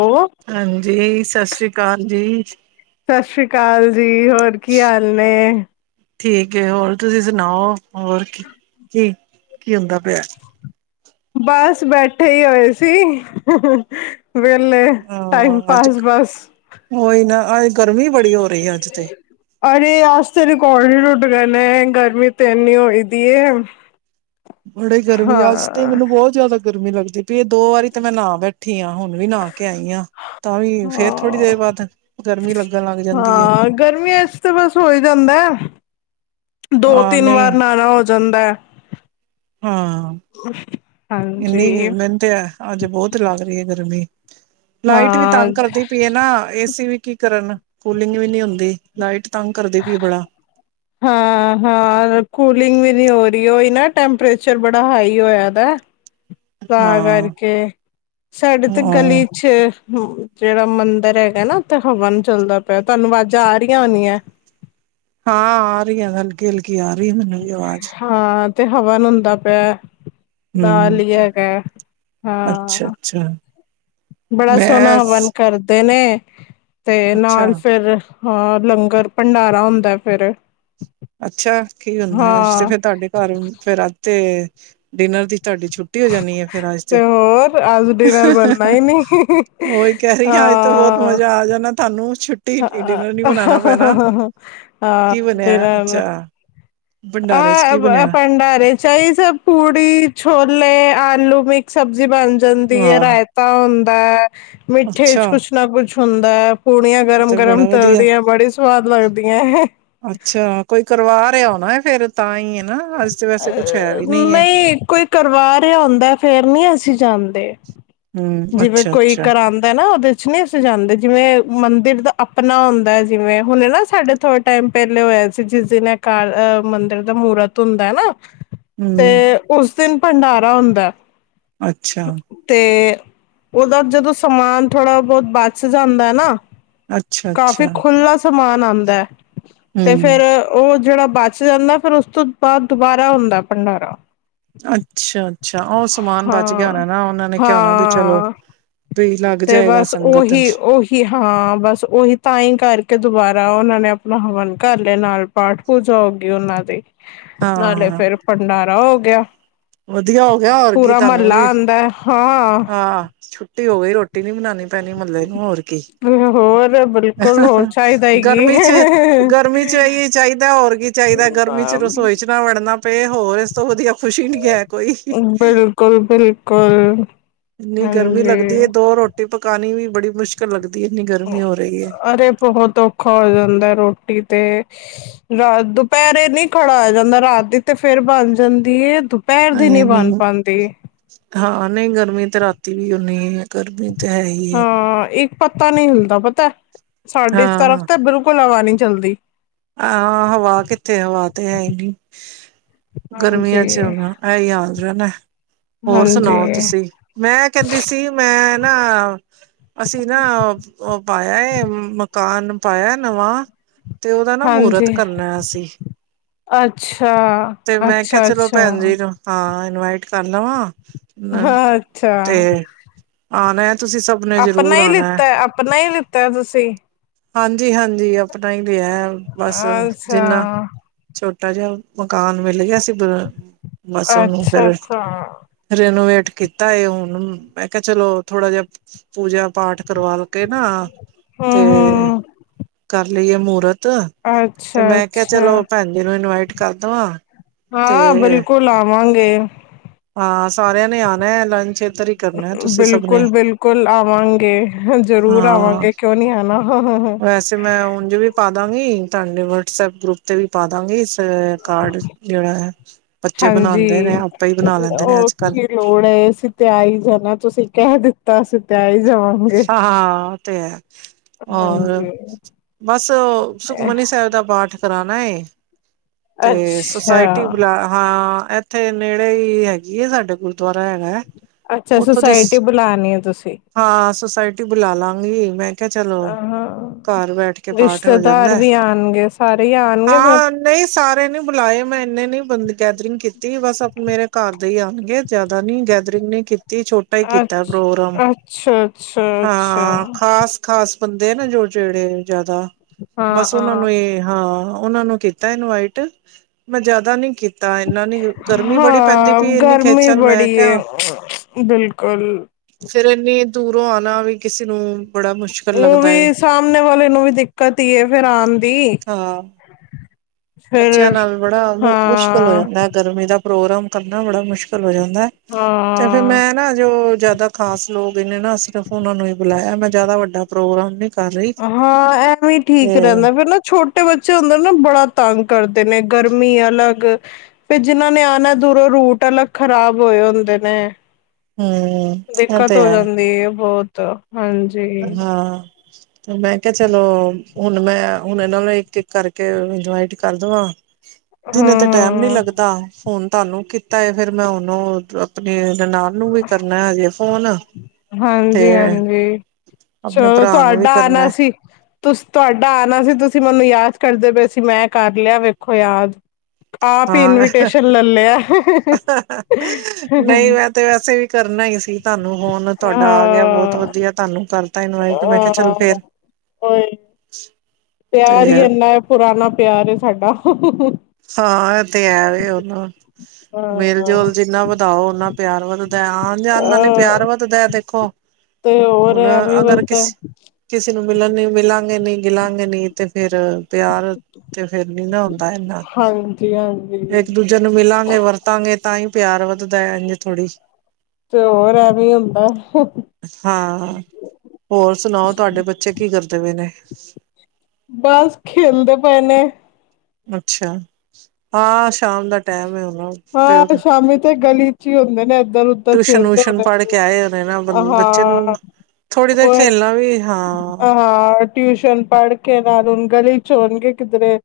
ਉਹ ਹਾਂਜੀ, ਸਤ ਸ੍ਰੀ ਕਾਲ ਜੀ। ਸਤਿ ਸ੍ਰੀ ਅਕਾਲ ਜੀ, ਹੋਰ ਕੀ ਹਾਲ ਨੇ ਠੀਕ ਏ ਹੋਰ ਤੁਸੀਂ ਸੁਣਾਓ ਹੋਰ ਕੀ ਕੀ। ਕੀ ਹੁੰਦਾ ਪਿਐ। ਬਸ ਬੈਠੇ ਹੀ ਹੋਏ ਸੀ। ਵੇਲੇ, ਟਾਈਮ ਹਾਂ ਪਾਸ ਬਸ। ਅਜ ਗਰਮੀ ਬੜੀ ਹੋ ਰਹੀ ਏ ਅੱਜ ਤੇ। ਅਰੇ ਅਜ ਤੇ ਰਿਕੋਡ ਈ ਟੁੱਟਗੇ ਨੇ ਗਰਮੀ ਤੇ ਏਨੀ ਹੋਈ ਦੀ ਏ। ਬੜੇ ਗਰਮੀ ਅੱਜ ਤੇ ਹਾਂ, ਮੈਨੂੰ ਬੋਤ ਜੈਦ ਲਗ ਗਰਮੀ ਲੱਗਦੀ। ਪੀਏ ਦੋ ਵਾਰੀ ਤਾਂ ਮੈਂ ਨਾ ਬੈਠੀ ਆ ਹੁਣ ਵੀ ਨਾ ਕੇ ਆਈ ਆਂ, ਤਾਂ ਵੀ ਫੇਰ ਥੋੜੀ ਹਾਂ, ਦੇਰ ਬਾਦ ਗਰਮੀ ਲਗ ਹਾਂ ਗਰਮੀਆਂ ਚ ਤਾਂ ਬਸ ਹੋ ਜਾਂਦਾ ਦੋ ਹਾਂ ਤਿੰਨ ਵਾਰ ਨਹੀਂ ਨਾਲਾ ਹੋਜ ਤਨਦਾ ਆ ਹਾਂ ਇੰਨੀ ਹਾਂਜੀ, ਮੈਨੂੰ ਤਾ ਅੱਜ ਬਹੁਤ ਲੱਗ ਦੀ ਆ ਗਰਮੀ ਕਮੀ ਲਾਈਟ ਵੀ ਹਾਂ, ਤੰਗ ਕਰਦੀ ਪਈ ਆ ਨਾ ਏਸੀ ਵੀ ਕਿ ਕਰਨ ਕੂਲਿੰਗ ਵੀ ਨਹੀਂ ਹੁੰਦੀ। ਲਾਈਟ ਤੰਗ ਕਰਦੀ ਵੀ ਬੜਾ ਤਾ ਹਾਂ ਹਾਂ ਕੂਲਿੰਗ ਵੀ ਨਹੀਂ ਹੋ ਰਹੀ ਹੋਈ ਨਾ ਟੈਂਪਰੇਚਰ ਬੜਾ ਹਾਈ ਹੋਇਆ ਦਾ ਤਾਂ ਹਾਂ ਕਰਕੇ ਸਾਡੇ ਹ ਤੇ ਗਲੀ ਚ ਜਿਹੜਾ ਮੰਦਿਰ ਹੈਗਾ ਨਾ ਉੱਥੇ ਹਵਨ ਚੱਲਦਾ ਪਿਆ ਤੁਹਾਨੂੰ ਆਵਾਜ਼ਾਂ ਆ ਰਹੀਆਂ ਹੋਣੀਆ ਹਾਂ ਆ ਰਹੀ ਹਲਕੀ ਹਲਕੀ, ਆ ਰਹੀ ਮੈਨੂੰ ਵੀ ਆਵਾਜ਼ ਹਾਂ ਏ ਹਵਨ ਹੁੰਦਾ ਪਿਆ ਦਾ ਹਮ ਲਿਆ ਹੈਗਾ ਅੱਛਾ ਹਾਂ ਅੱਛਾ ਬੜਾ ਸੋਹਣਾ ਮੈਂ ਹਵਨ ਕਰਦਾ ਦਿਨੇ ਤੇ ਅੱਛਾ ਨਾਲ ਫਿਰ ਹਾਂ ਲੰਗਰ ਭੰਡਾਰਾ ਹੁੰਦਾ ਫੇਰ ਅੱਛਾ ਕੀ ਹੁੰਦਾ ਤੇ ਫਿਰ ਤੁਹਾਡੇ ਘਰ ਤੇ ਫੇਰ ਰਾਤੇ ਏ ਦਿਨਰ ਦੀ ਤਾਡੀ ਛੁੱਟੀ ਹੋ ਜਾਂਣੀ ਹੈ ਫਿਰ ਅੱਜ ਤੇ, ਹੋਰ ਅੱਜ ਡਿਨਰ ਬਣਨਾ ਹੀ ਨੀ ਉਹੀ ਕਹਿ ਰਹੀ ਅੱਜ ਤੇ ਬਹੁਤ ਮਜ਼ਾ ਆ ਜਾਣਾ ਤਾਨੂੰ ਛੁੰ ਹ ਹਾ ਹ ਡਿਨਰ ਚਾਹ ਆ ਭੰਡਾਰੇ ਚ ਇਹੀ ਸਬ ਪੂੜੀ ਛੋਲੇ ਆਲੂ ਮਿਕਸ ਸਬਜ਼ੀ ਬਣ ਦੀ ਵਾਹ ਰਾਇਤਾ ਹੁਣ [unintelligible] ਮਿੱਠੇ ਅੱਛਾ ਕੁਛ ਨਾ ਕੁਛ ਹੁੰਦਾ ਪੂਰੀਆਂ ਤੇ ਗਰਮ-ਗਰਮ ਬੜਾ ਤਲ ਵਧੀਆ ਦੇ ਹੈ, ਬੜੇ ਸਵਾਦ ਲੱਗਦੀਆਂ ਫਿਰ ਤਾਂ ਹੀ ਹ ਨਾ ਅੱਜ ਤੇ ਅ ਵੈਸੇ ਕੁਛ ਹੈ ਵੀ ਹੈ ਨਹੀਂ ਕੋਈ ਕਰਵਾ ਰਿਹਾ ਹੁੰਂਦਾ ਫੇਰ ਨਹੀਂ ਅਸੀਂ ਜਾਦ ਤੇ ਹੂੰ, ਜਿਵੇਂ ਕੋਈ ਅੱਛਾ-ਅੱਛਾ, ਕਰਾਂਦਾ ਨਾ ਉਹਦੇ ਕੁ ਨਹੀਂ ਅਸੀ ਜਾਂਦੇ। ਜਿਵੇਂ ਮੰਦਿਰ ਦਾ ਆਪਣਾ ਹੁੰਦਾ ਜਿਵੇਂ ਹੁਣ ਨਾ ਸਾਡੇ ਥੋੜੇ ਟਾਈਮ ਪਹਿਲੇ ਹੋਇਆ ਸੀ, ਜਿਸ ਦਿਨ ਅਕਾਲ ਮੰਦਿਰ ਦਾ ਮੂਰਤ ਹੁੰਦਾ ਹੈ ਨਾ ਹੂੰ, ਤੇ ਉਸ ਦਿਨ ਭੰਡਾਰਾ ਹੁੰਦਾ ਅੱਛਾ, [unintelligible] ਤੇ ਉਹਦਾ ਜਦੋਂ ਸਮਾਨ ਥੋੜ੍ਹਾ ਬਹੁਤ ਬਚ ਜਾਂਦਾ ਹੈ ਨਾ ਅੱਛਾ-ਅੱਛਾ, ਕਾਫੀ ਖੁੱਲਾ ਸਮਾਨ ਆਂਦਾ ਐ ਤੇ ਹੂੰ, ਫਿਰ ਉਹ ਜਿਹੜਾ ਬਚ ਜਾਂਦਾ, ਫੇਰ ਉਸ ਤੋਂ ਬਾਅਦ ਦੁਬਾਰਾ ਹੁੰਦਾ ਭੰਡਾਰਾ ਅੱਛਾ- ਅੱਛਾ ਉਹ ਸਮਾਨ ਬਚ ਗਿਆ ਹਾਂ ਹੋਣਾ ਨਾ, ਉਹਨਾਂ ਨੇ ਕਿਹਾ ਹੋਣਾ ਵੀ ਚਲੋ ਹਾਂ ਵੀ ਲੱਗ ਤੇ ਜਾਏਗਾ ਬਸ ਸੰਗਤ ਉਹੀ, ਚ ਉਹੀ ਹਾਂ ਬਸ ਉਹੀ ਤਾਂ ਹੀ ਕਰਕੇ ਦੁਬਾਰਾ ਉਹਨਾਂ ਨੇ ਆਪਣਾ ਹਵਨ ਕਰ ਲਿਆ ਨਾਲ। ਪਾਠ ਪੂਜਾ ਹੋ ਗਈ ਉਹਨਾਂ ਦੀ ਨਾਲੇ ਹਾਂ, ਫੇਿਰ ਭੰਡਾਰਾ ਹੋ ਗਿਆ। ਵਧੀਆ ਹੋ ਗਿਆ ਹੋਰ ਕੀ ਪੂਰਾ ਤੁਹਾਨੂੰ ਮਹੱਲਾ ਵੀ ਆਉਂਦਾ ਹਾਂ ਹਾਂ ਛੁੱਟੀ ਹੋ ਗਈ, ਰੋਟੀ ਨੀ ਬਨਾਣੀ ਪੈ ਨ ਮਤਬ ਇਹਨੂੰ ਹੋਰ ਕੀ, ਹੋਰ ਬਿਲਕੁਲ ਹੋਰ ਚਾਹੀਦਾ ਹੀ ਗਰਮੀ ਚ ਕੀ। ਗਰਮੀ ਚ ਇ ਚਾਹੀਦਾ ਹੋਰ ਕੀ ਚਾਹੀਦਾ ਗਰਮੀ ਚ ਰਸੋਈ ਚ ਵੜ੍ਹਨਾ ਤੇ ਹੋਰ ਇਸ ਤੋਂ ਵਧੀਆ ਖੁਸ਼ੀ ਨੀ ਹੈ ਕੋਈ, ਬਿਲਕੁਲ ਬਿਲਕੁਲ ਇੰਨੀ ਗਰਮੀ ਲੱਗਦੀ ਹਾਂਜੀ ਦੋ ਰੋਟੀ ਪਕਾਣੀ ਵੀ ਬੜ੍ਹੀ ਮੁਸ਼ਕਿਲ ਲੱਗਦੀ ਹੈ, ਇੰਨੀ ਗਰਮੀ ਹੋ ਰਹੀ ਹੈ। ਅਰੇ ਬਹੁਤ ਔਖਾ ਹੋ ਜਾਂਦਾ, ਰੋਟੀ ਤੇ ਰਾਤ ਦੁਪਹਿਰੇ ਨੀ ਖੜਿਆ ਜਾਂਦਾ। ਰਾਤ ਦੀ ਤੇ ਫੇਰ ਬਣ ਜਾਂਦੀ ਦੁਪਹਿਰ ਦੀ ਨੀ ਬਣ ਨਹੀਂ ਪਾਉਂਦੀ ਹਾਂ ਨਹੀਂ, ਗਰਮੀ ਤੇ ਰਾਤੀ ਵੀ ਓਹਨੀ ਈ ਏ ਗਰਮੀ ਤੇ ਹੈ ਹੀ ਏ ਹਾਂ ਇੱਕ ਪੱਤਾ ਨਹੀਂ ਹਿਲਦਾ ਪਤਾ ਸਾਡੇ ਇਸ ਤਰਫ ਹਾਂ ਤੇ ਬਿਲਕੁਲ ਹਵਾ ਨੀ ਜਲਦੀ ਹਾਂ ਹਵਾ ਕਿੱਥੇ, ਹਵਾ ਤੇ ਹੈ ਨੀ ਹਾਂਜੀ ਗਰਮੀਆਂ ਚ ਉਹ ਨਾ ਐਹੀ ਹਾਲ ਰਹਿਨਾ, ਹੋਰ ਹਾਂਜੀ ਸੁਣਾਓ ਤੁਸੀਂ, ਮੈਂ ਕਹਿੰਦੀ ਸੀ ਮੈਂ ਨਾ ਅਸੀਂ ਨਾ ਉਹ ਪਾਇਆ ਕਾਨ ਪਾਇਆ ਨਵਾਂ ਤੇ ਉਹਦਾ ਨਾ ਮਹੂਰਤ ਹਾਂਜੀ ਕਰਨਾ ਅਸੀਂ ਅੱਛਾ ਤੇ ਮੈਂ ਕਿਹਾ ਅੱਛਾ ਚਲੋ ਅੱਛਾ ਭੈਣ ਜੀ ਨੂੰ ਹਾਂ ਇਨਵਾਈਟ ਕਰ ਲਵਾਂ ਹਾਂ ਅੱਛਾ ਤੇ ਆਣਾ ਤੁਸੀਂ ਸਭ ਨੇ ਆਪਣਾ ਜ਼ਰੂਰ ਹੀ ਆਣਾ ਲਿੱਤਾ ਆਪਣਾ ਹੀ ਲਿੱਤਾ ਤੁਸੀਂ ਹਾਂਜੀ ਹਾਂਜੀ ਅਪ ਆਪਣਾ ਹੀ ਲਯਾ ਏ ਬਸ ਜਿੰਨਾ ਅੱਛਾ ਛੋ ਛੋਟਾ ਜਿਹਾ ਮਕਾਨ ਮਿਲ ਗਿਆ ਸ ਬਸ ਉਹਨੂੰ ਅੱਛਾ ਫੇਰ ਅੱਛਾ ਰਨੋਵੇਟ ਕੀਤਾ ਉਹੁ ਹ ਮੈਂ ਕਿਹਾ ਚਲੋ ਥੋੜਾ ਜਿਹਾ ਪੂਜਾ ਪਾਠ ਕਰਵਾ ਕੇ ਨਾ ਤੇ ਹਮ ਹਮ ਘਰ ਲਈ ਏ ਮੂਰਤ ਅੱਛਾ ਤੇ ਮੈਂ ਕਿਹਾ ਅੱਛਾ ਚਲੋ ਭੈਣ ਜੀ ਨੂੰ ਇਨਵਾਈਟ ਕਰਦਵਾਂ ਹਾਂ ਬਿਲਕੁਲ ਆ ਆਵਾਂਗੇ ਹਾਂ ਸਾਰਿਆਂ ਨੇ ਆਉਣਾ ਲੰਚ ਇੱਧਰ ਹੀ ਕਰਨਾ ਤੁਸੀਂ ਸਭ ਨੇ ਬਿਲਕੁਲ ਬਿਲਕੁਲ ਆਵਾਂਗੇ ਜਰੂਰ ਹਾਂ ਆਵਾਂਗੇ ਕਿਉਂ ਨਹੀਂ ਆਣਾ ਵੈਸੇ ਮੈਂ ਉਂਝ ਵੀ ਪਾ ਦਾਂਗੀ ਤੁਹਾਡੇ ਵਟਸਐਪ ਗਰੁੱਪ ਤੇ ਵੀ ਪਾ ਦਾਂਗੀ ਇਸ ਬੱਚੇ ਬਣਾਉਂਦੇ ਨੇ ਹਾਂਜੀ ਆਪੇ ਹੀ ਬਣਾ ਲੈਂਦੇ ਨੇ ਅੱਜ ਕੱਲ ਕੀ ਲੋੜ ਹੈ ਅਸੀਂ ‌ਤੇ‌‌ ਆ ਈ ਜਾਣਾ ਤੁਸੀਂ ਕਹਿ ਦਿੱਤਾ ਤ ਅਸੀਂ ਤੇ ਹੀ ਜ ਹਾਂ ਊਤੇ ਹੈ ਹੋਰ ਹਾਂਜੀ ਬਸ ਸੁਖਮਨੀ ਸਾਹਿਬ ਦਾ ਪਾਠ ਕਰਾਣਾ ਏ ਤੇ, ਸੁਸਾਇਟੀ ਅੱਛਾ ਬਲਾ ਹਾਂ ਇੱਥੇ ਨੇੜੇ ਹੀ, ਹੈਗੀ ਏ ਸਾਡੇ ਗੁਰਦੁਆਰਾ ਹੇਗਾ ਅੱਛਾ ਉਥੋਂ ਦੀ ਸ ਸੁਸਾਇਟੀ ਬੁਲਾਣੀ ਹੈ ਤੁਸੀਂ ਹਾਂ ਸੁੋਸਾਇਟੀ ਬੁਲਾ ਲਾਂਗੀ ਮੈਂ ਕਿਹਾ ਚਲੋ ਹਾਂ ਘਰ ਬੈਠ ਕੇ ਪਾਠ ਹੋ ਰਿਸ਼ਤੇਦਾਰ ਜਾਂਦਾ ਵੀ ਆਣਗੇ ਸਾਰੇ ਹੀ ਆਣਗੇ ਫਿਰ ਹਾਂ ਨਹੀਂ ਨੀ ਬੁਲਾਏ ਮੈਂ ਇੰਨੇ ਨੀ ਬੰ ਗੈਦਰਿੰਗ ਕੀਤੀ ਬਸ ਆਪ ਮੇਰੇ ਘਰ ਦੇ ਹੀ ਆਉਣਗੇ ਜਿਆਦਾ ਨੀ ਗੈਦਰਿੰਗ ਨਹੀਂ ਕੀਤੀ ਛੋਟਾ ਹੀ ਕੀਤਾ ਅੱਛ- ਪ੍ਰੋਗਰਾਮ ਅੱਛਾ ਅੱਛਾ ਅੱਛਾ ਹਾਂ ਖ਼ਾਸ ਖਾਸ ਬੰਦੇ ਨਾ ਜੋ ਜੇੜੇ ਜ਼ਿਆਦਾ ਹਾਂ ਬਸ ਉਹਨਾਂ ਹਾਂ। ਨੂੰ ਇਹ ਹਾਂ ਉਹਨਾਂ ਨੂੰ ਕੀਤਾ ਇਨਵਾਈਟ, ਮੈਂ ਜਿਆਦਾ ਨੀ ਕੀਤਾ ਤਾਂ ਇੰਨਾ ਨੀ ਗਰਮੀ ਬੜੀ ਪੈਂਦੀ ਹਾਂ ਵੀ ਇੰਨੀ ਗਰਮੀ ਖੇਚਲ ਮੈਂ ਬੜੀ ਏ ਕਿਹਾ ਬਿਲਕੁਲ। ਫਫਿਰ੍ਰ ਇਨੀ ਉ ਆਣਾ ਵੀ ਕਿਸੇ ਨੂੰ ਮੁਸ਼ਕਿਲ ਉਹ ਲੱਗਦਾ ਏ ਵੀ ਸਾਹਮਣੇ ਵਾਲੇ ਨੂੰ ਵੀ ਦਿੱਕਤ ਹੀ ਏ ਫਿਰ ਆਣ ਦੀ ਹਾਂ ਬੱਚਿਆਂ ਫਿਰ ਨਾਲ ਬੜਾ ਮੁਸ਼ਕਿਲ ਹੋ ਹਾਂ ਜਾਂਦਾ ਗਰਮੀ ਦਾ ਪ੍ਰੋਗਰਾਮ ਕਰਨਾ ਬੜਾ ਮੁਸ਼ਕਿਲ ਵ ਜਾਂਦਾ ਤੇ ਫਿਰ ਹਾਂ। ਮੈਂ ਨਾ ਜੋ ਜ਼ਿਆਦਾ ਖਾਸ ਲੋਕ ਇਹਨੇ ਨਾ ਸ ਸਿਰਫ ਉਹਨਾ ਨੂੰ ਹੀ ਬੁਲਾਇਆ ਮੈਂ ਜ਼ਿਆਦਾ ਵੱਡਾ ਪ੍ਰੋਗਰਾਮ ਨ ਹਾਂ ਐਵੇਂ ਠੀਕ ਰਹਿੰਦਾ ਫੇਰ ਨਾ ਛੋ- ਛੋਟੇ ਬੱਚੇ ਹੁੰਦੇ ਨਾ ਬੜਾ ਤੰਗ ਕਰਦੇ ਨੇ ਗਰਮੀ ਅਲੱਗ ਫੇਰ ਜਿਹਨਾਂ ਨੇ ਆਣਾ ਦੂਰੋਂ ਰੂਟ ਅਲੱਗ ਖ਼ਰਾਬ ਹੋਏ ਹੁੰਦੇ ਨੇ- ਹਮ ਇਹ ਦਿੱਕਤ ਤੇ ਹੋ ਹੈ ਜਾਂਦੀ ਹੈ ਬਹੁਤ ਤਾਂ ਹਾਂ ਤੇ ਮੈਂ ਕਿਹਾ ਚਲੋ ਹੁਣ ਮੈਂ ਹੁਣ ਇਹਨਾਂ ਨੂੰ ਇੱਕ-ਇੱਕ ਕਰਕੇ ਇਨਵੈਇਟ ਕਰ ਦਵਾਂ ਹਾਂ ਦਿਨੇ ਤੇ ਟੈਮ ਨੀ ਹਾਂ ਲੱਗਦਾ ਫੋਨ ਤੁਹਾਨੂੰ- ਤਾਂਏ ਫੇਰ ਮੈਂ ਉਹਨੂੰ ਆਪਣੇ ਨਨਾਣ ਨੂੰ ਵੀ ਕਰਨਾ ਹੈਜ- ਫੋਨ ਤੇ ਹਾਂਜੀ-ਹਾਂਜੀ ਆਪਣੇ ਚਲੋ ਭਰਾ ਨੂੰ ਵੀ ਤੁਹਾਡਾ ਆਉਣਾ ਕਰਨਾ ਸੀ ਤੁ ਤੁਹਾਡਾ ਆਣਾ ਸੀ ਤੁਸੀਂ ਮੈਨੂੰ ਯਾਦ ਕਰਦੇ ਪਏ ਸੀ ਮੈਂ ਕਰ ਲਿਆ ਵੇਖੋ ਯਾਦ ਆਪ ਹੀ ਹਾਂ ਇਨਵੀਟੇਸ਼ਨ ਲੈ ਲਿਆ ਨਹੀਂ ਮੈਂ ਤੇ ਵੈਸੇ ਵੀ ਕਰਨਾ ਹੀ ਸੀ- ਤੁਹਾਨੂੰ ਹੁਣ ਤੁਹਾਡਾ ਆ ਗਿਆ ਬਹੁਤ ਹਾਂ ਵਧੀਆ ਤੁਹਾਨੂੰ ਤ ਤਨ ਆਈ ਤੇ ਮੈਂ ਕਿਹਾ ਚੱਲ ਅ ਫੇਰ ਉਹੀ ਪਿਆਰ ਤੇ ਹੀ ਇੰਨਾ ਹੈ ਪੁਰਾਣਾ ਪਿਆਰ ਸਾਡਾ [unintelligible] ਹਾਂ ਇਹ ਤੇ ਐ ਵੀ ਨੂੰ ਮੇਲ ਹਾਂ ਜੋਲ ਜਿੰਨਾ ਵਧਾਓ ਓਨਾ ਪਿਆਰ ਵੱਧਦਾ ਆਨ ਜਾਨ ਨਾਲ ਹੀ ਪਿਆਰ ਅਹ ਵੱਧਦਾ ਦੇਖੋ ਤੇ ਹੋਰ ਹੁਣ ਐਵੇਂ ਅਗਰ ਬਸ ਕਿਸ ਕਿਸੇ ਨੂੰ ਮਿਲਣ ਨ ਮਿਲਾਂ ਨੀ ਗਿਲਾਂਗੇ ਨੀ ਤੇ ਫੇਰ ਪਿਆਰ ਤੇ ਫੇਰ ਨੀ ਨਾ ਹੁੰਦਾ ਹਾਂਜੀ ਇੱਕ ਹਾਂਜੀ ਦੂਜੇ ਨੂੰ ਮਿਲਾਂਗੇ ਵਰਤਾਂਗੇ ਤਾਂ ਹੀ ਪਿਆਰ ਵੱਧਦਾ ਇੰ ਥੋੜ੍ਹੀ ਤੇ ਹੋਰ ਐਵੇਂ ਹੁੰਦਾ ਹੋਰ ਸੁਣਾਓ ਤੁਹਾਡੇ ਬੱਚੇ ਕੀ ਕਰਦੇ ਹੋਏ ਨੇ [inaudible] ਬਸ ਖੇਿਲਦੇ ਪਏ ਨੇ ਅੱਛਾ ਹਾਂ ਸ਼ਾਮ ਦਾ ਟੈਮ ਹੈ ਉਹਨਾ ਪਿਓ ਹਾਂ ਸ਼ਾਮੀ ਤੇ ਗਲੀ ਚ ਹੀ ਹੁੰਦੇ ਨੇ ਵਊਸ਼ਨ ਪੜ੍ਹ ਕੇ ਆਏ ਹੋਣੇ ਨਾ ਬੱਚੇ ਨੂੰ ਥੋੜ੍ਹੀ ਦੇਰ ਖੇਲਣਾ ਵੀ ਹਾਂ [unintelligible] ਚੋਣਗੇ ਕਿਧਰੇ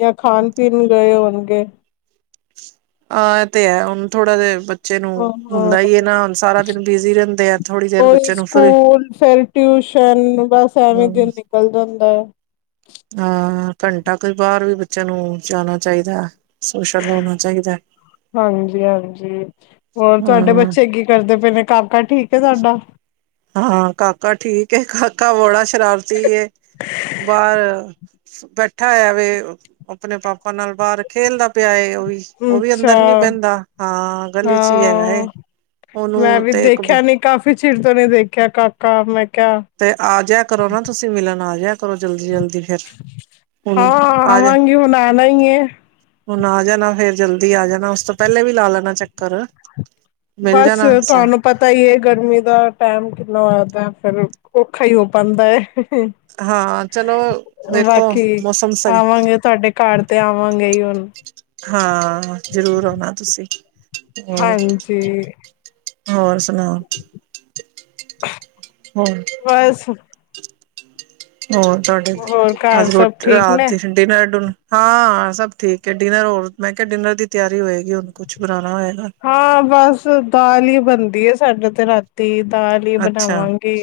ਜਾਂ ਖਾਣ ਪੀਣ ਗਏ ਹੋਣਗੇ [unintelligible] ਹਾਂ ਇਹ ਤੇ ਹੈ ਹੁਣ ਥੋੜਾ ਜੇ ਬਚ ਬੱਚੇ ਨੂੰ ਹਾਂ ਹੁੰਦਾ ਹੈ ਨਾ ਹੁਣ ਸਾਰਾ ਦਿਨ ਬਿਜੀ ਰਹਿੰਦੇ ਆ ਥੋੜ੍ਹੀ ਦੇਰ ਕੋਈ ਬੱਚੇ ਨੂੰ ਫਰੀ ਸਕੂਲ ਫੇਿਰ ਟਿਊਸ਼ਨ ਬਸ ਐਵੇਂ ਹਮ ਦਿਨ ਨਿਕਲ ਜਾਂਦਾ ਹੈ ਹਾਂ ਘੰਟਾ ਕੋਈ ਬਾਹਰ ਵੀ ਬੱਚਿਆਂ ਨੂੰ ਜਾਣਾ ਚਾਹੀਦਾ ਸੋਸ਼ਲ ਹੋਣਾ ਚਾਹੀਦਾ ਹਾਂਜੀ ਹਾਂਜੀ ਹੋਰ ਤੁਹਾਡੇ ਹਾਂ। ਬੱਚੇ ਕੀ ਕਰਦੇ ਪਏ ਨੇ ਕਮਕਾ ਠੀਕ ਸਾਡਾ ਹਾਂ ਕਾਕਾ ਠੀਕ ਕਾਕਾ ਬਲਾ ਸ਼ਰਾਰਤੀ ਹੈ ਬਾਹਰ ਬੈਠਾ ਹੋਇਆ ਵ ਆਪਣੇ ਪਾਪਾ ਨਾਲ ਬਾਹਰ ਖੇਲਦਾ ਪਿਆ ਹੈ ਉਹ ਵੀ ਅੱਛਾ ਅੰਦਰ ਨੀ ਬਹਿੰਦਾ ਹਾਂ ਗਲੀ ਚ ਹੀ ਹੈਗਾ ਹਾਂ ਮੈਂ ਉਹਨੂੰ ਵੀ ਤੇ ਇੱਕ ਦੇਖਿਆ ਨੀ ਕਾਫ਼ੀ ਚਿਰ ਤੋਂ ਨੀ ਦੇਖਿਆ ਕਾਕਾ ਮੈਂ ਕਿਹਾ ਤੇ ਆ ਜੀਆ ਕਰੋ ਨਾ ਤੁਸੀਂ ਮਿਲਣ ਆ ਜਾਿਆ ਕਰੋ ਜਲਦੀ-ਜਲਦੀ ਹਾਂ ਆਵਾਂਗੀ ਹੁਣ ਆਣਾ ਹੀ ਹੈ ਹੁਣ ਆ ਜਾਣਾ ਫੇਰ ਜਲਦੀ ਆ ਜਾਣਾ ਉਸ ਤੋਂ ਪਹਿਲੇ ਵੀ ਲਾ ਲੈਣਾ ਚੱਕਰ ਮਿਲ ਬਸ ਜਾਣਾ ਸਾ ਤੁਹਾਨੂੰ ਪਤਾ ਹੀ ਹੈ ਗਰਮੀ ਦਾ ਟੈਮ ਕਿੰਨਾ ਫਿਰ ਔਖਾ ਹੀ ਹੋ ਪਾਉਂਦਾ ਹੈ ਹਾਂ ਚਲੋ ਵੇਖੋ ਬਾਕੀ ਮੌਸਮ ਸਹੀ, ਆਵਾਂਗੇ ਤੁਹਾਡੇ ਘਰ ਤੇ ਆਵਾਂਗੇ ਹੀ ਹੁਣ ਹਾਂ ਜ਼ਰੂਰ ਆਉਣਾ ਤੁਸੀਂ ਹੋਰ ਹਾਂਜੀ ਹੋਰ ਸੁਣਾਓ [unintelligible] ਹੋਰ ਬਸ [unintelligible] ਹੋਰ ਤੁਹਾਡੇ, ਹੋਰ ਘਰ ਅੱਜ ਸਭ ਰੋਟ ਠੀਕ ਨੇ ਰਾਤ ਡੀੇਨਰ ਡੁਨ ਹਾਂ ਸਭ ਠੀਕ ਹੈ ਡਿਨਰ ਹੋਰ ਮੈਂ ਕਿਹਾ ਡਿਨਰ ਦੀ ਤਿਆਰੀ ਹੋਏਗੀ ਹੋਰ ਕੁਛ ਬਨਾਣ ਹਾਂ ਬਸ ਦਾਲ ਹੀ ਬਣਦੀ ਏ ਸਾਡੇ ਤੇ ਰਾਤੀ ਦਾਲ ਹੀ ਅੱਛਾ, ਬਣਾਵਾਂਗੇ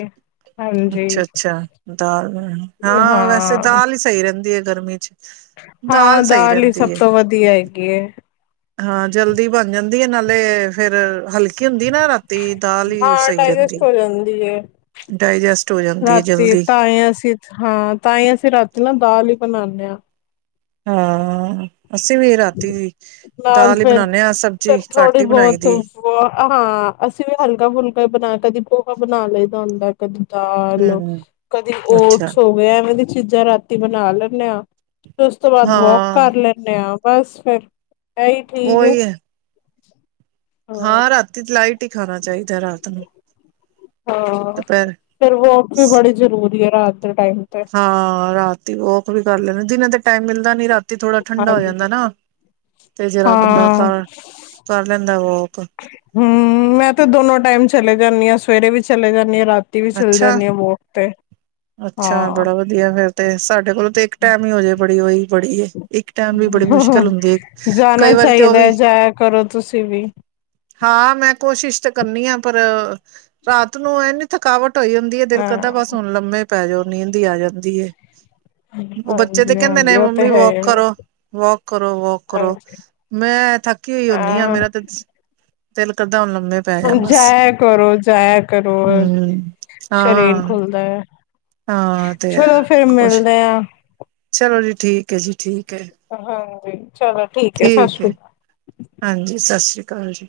ਹਾਂਜੀ ਅੱਛਾ-ਅੱਛਾ, ਦਾਲ ਬਨਾਨੀ, ਹਾਂ ਵੈਸੇ ਦਾਲ ਹੀ ਸਹੀ ਰਹਿੰਦੀ ਹੈ। ਗਰਮੀ ਚ ਹਾਂ, ਸਹੀ ਦਾਲ ਹੀ ਸਭ ਰਹਿੰਦੀ ਹੈ ਤੋਂ ਵਧੀਆ ਹੈਗੀ ਏ। ਹਾਂ, ਜਲਦੀ ਬਣ ਜਾਂਦੀ ਹੈ ਨਾਲੇ ਫੇਰ ਹਲਕੀ ਹੁੰਦ ਦਿਨਾਂ ਰਾਤੀ ਦਾਲ ਹੀ ਹਾਂ ਸਹੀ ਰਹਿੰਦੀ ਡਾਇਜੈਸਟ ਏ। ਹੋ ਜਾਂਦੀ ਹੈ ਰਾਤੀ ਤਾਈ ਅਸੀਂ ਹਾਂ ਤਾਈ ਅਸੀਂ ਰਾਤੀ ਨਾ ਦਾਲ ਹੀ ਬਣਾਣ [unintelligible] ਹਾਂ। ਅਸੀਂ ਵੀ ਰਾਤੀ ਨਾਲ ਦਾਲ ਹੀ ਫੇਰ, ਬਣਾਨੇ ਆ ਸਬਜ਼ੀ ਫੇਰ ਥੋੜੀ ਘੱਟ ਹੀ ਬਣਾਈ ਬਹੁਤ ਦੀ। [unintelligible] ਹਾਂ, ਅਸੀਂ ਵੀ ਹਲਕਾ ਫੁਲਕਾ ਬਣਾ ਕਦੀ ਪੋਹਾ ਬਣਾ ਲਈਦਾ ਹੁੰਦਾ ਕਦੀ ਦਾਲ ਹੂੰ, ਕਦੀ ਅੱਛਾ ਓਟਸ ਹੋ ਗਏ ਐਵੇਂ ਦੀ ਚੀਜ਼ਾਂ ਰਾਤੀ ਬਣਾ ਲੈਂਨੈ ਹਾਂ। ਫਿਰ ਉਸ ਤੋਂ ਬਾਅਦ ਵੋਕ ਹਾਂ ਕਰ ਲੈਂਨੇ ਆਂ। ਬਸ ਫਿਰ ਇਹੀ ਠੀਕ ਹੈ। ਹਾਂ ਰਾਤੀ ਤੇ ਲਾਈਟ ਹੀ ਖਾਣਾ ਚਾਹੀਦਾ ਰਾਤ ਨੂੰ। ਹਾਂ, ਦੁਪਹਿਰ ਫੇਰ ਵੋਕ ਵੀ ਬੜੀ ਜ਼ਰੂਰੀ ਏ। ਰਾਤ ਦੇ ਟਾਈਮ ਤੇ ਹਾਂ ਅ ਰਾਤੀ ਵਾਕ ਵੀ ਕਰ ਲੈਦੇ ਦਿਨਾਂ ਤੇ ਟਾਈਮ ਮਿਲਦ ਦਾਂ ਨੀ ਰਾ ਥੋੜ੍ਹਾ ਠੰਡਾ ਹੋ ਹਾਂਜੀ ਜਾਂਦਾ ਨਾ, ਤੇ ਜਿਹੜਾ ਬੰਦਾ ਹਾਂ ਕਰ ਕਰ ਲੈਂਦਾ ਵਾਕ। [unintelligible] ਹਮ ਮੈਂ ਤੇ ਦੋਨੋ ਟਾਈਮ ਚਲੇ ਜਾਂਨੀ ਆ ਸਵੇਰੇ ਵੀ ਚਲੇ ਜਾਂਨੀ ਐ ਰਾ ਤੀ ਵੀ ਚੱਲ ਅੱਛਾ ਜਾਂਨੀ ਆ ਵੋਕ ਤੇ, ਅੱਛਾ ਹਾਂ ਬੜਾ ਵਧੀਆ ਫੇਰ ਤੇ ਸਾਡੇ ਕੋਲੋਂ ਤੇ ਇੱਕ ਟੈਮ ਹੀ ਹੋਜੇ ਬੜੀ ਉਹੀ, ਬੜੀ ਇੱਕ ਟੈਮ ਵੀ ਬੜੀ ਮੁਸ਼ਕਿਲ ਹੁੰਦੀ ਹੈ, ਜਾਣਾ ਕਈ ਵਾਰੀ ਤੇ ਉਹ ਚਾਹੀਦਾ ਹੈ ਵੀ ਜਾਇਆ ਕਰੋ ਤੁਸੀਂ ਵੀ ਹਾਂ ਮੈਂ ਕੋਸ਼ਿਸ਼ ਤਾਂ ਕਰਨੀ ਆ ਪਰ ਰਾਤ ਨੂੰ ਇਨੀ ਥਕਾਵਟ ਹੋਇ ਹੁੰਦੀ ਏ, ਦਿਲ ਹਾਂ ਕਰਦਾ ਬਸ ਹੁਣ ਲੰਮੇ ਪੈਜੋੋ ਨੀਦ ਈ ਆ ਜਾਂਦੀ ਏ, ਹਾਂਜੀ ਬੱਚੇ ਤੇ ਕਹਿੰਦੇ ਹਾਂਜੀ ਨੇ ਉਹ ਤੇ ਮੰਮੀ ਹੈ ਵੋਕ ਹੀ ਕਰੋ ਵੋਕ ਕਰੋ ਵੋਕ ਕਰੋ ਹਾਂਜੀ ਮੈਂ ਥੱਕੀ ਹੋਈ ਹੁੰਨੀ ਆ ਮੇਰਾ ਤੇ, ਦਿਲ ਕਰਦ ਹੋਰ ਜਾਇਆ ਕਰੋ ਜਾਇਆ ਕਰੋ ਹਮ ਸਰੀਰ ਹਾਂ ਖੁੱਲਦਾ ਐ। ਹਾਂ ਤੇ ਹੈ ਚਲੋ ਫੇਰ ਮਿਲਦੇ ਆ। [unintelligible] ਚਲ ਜੀ ਠੀਕ ਹੈ ਜੀ ਠੀ ਹ ਹਾਂ, ਜੀ, ਠੀਕ ਐ ਹਾਂਜੀ ਸਾਸਰੀ ਕਾਲ ਜੀ,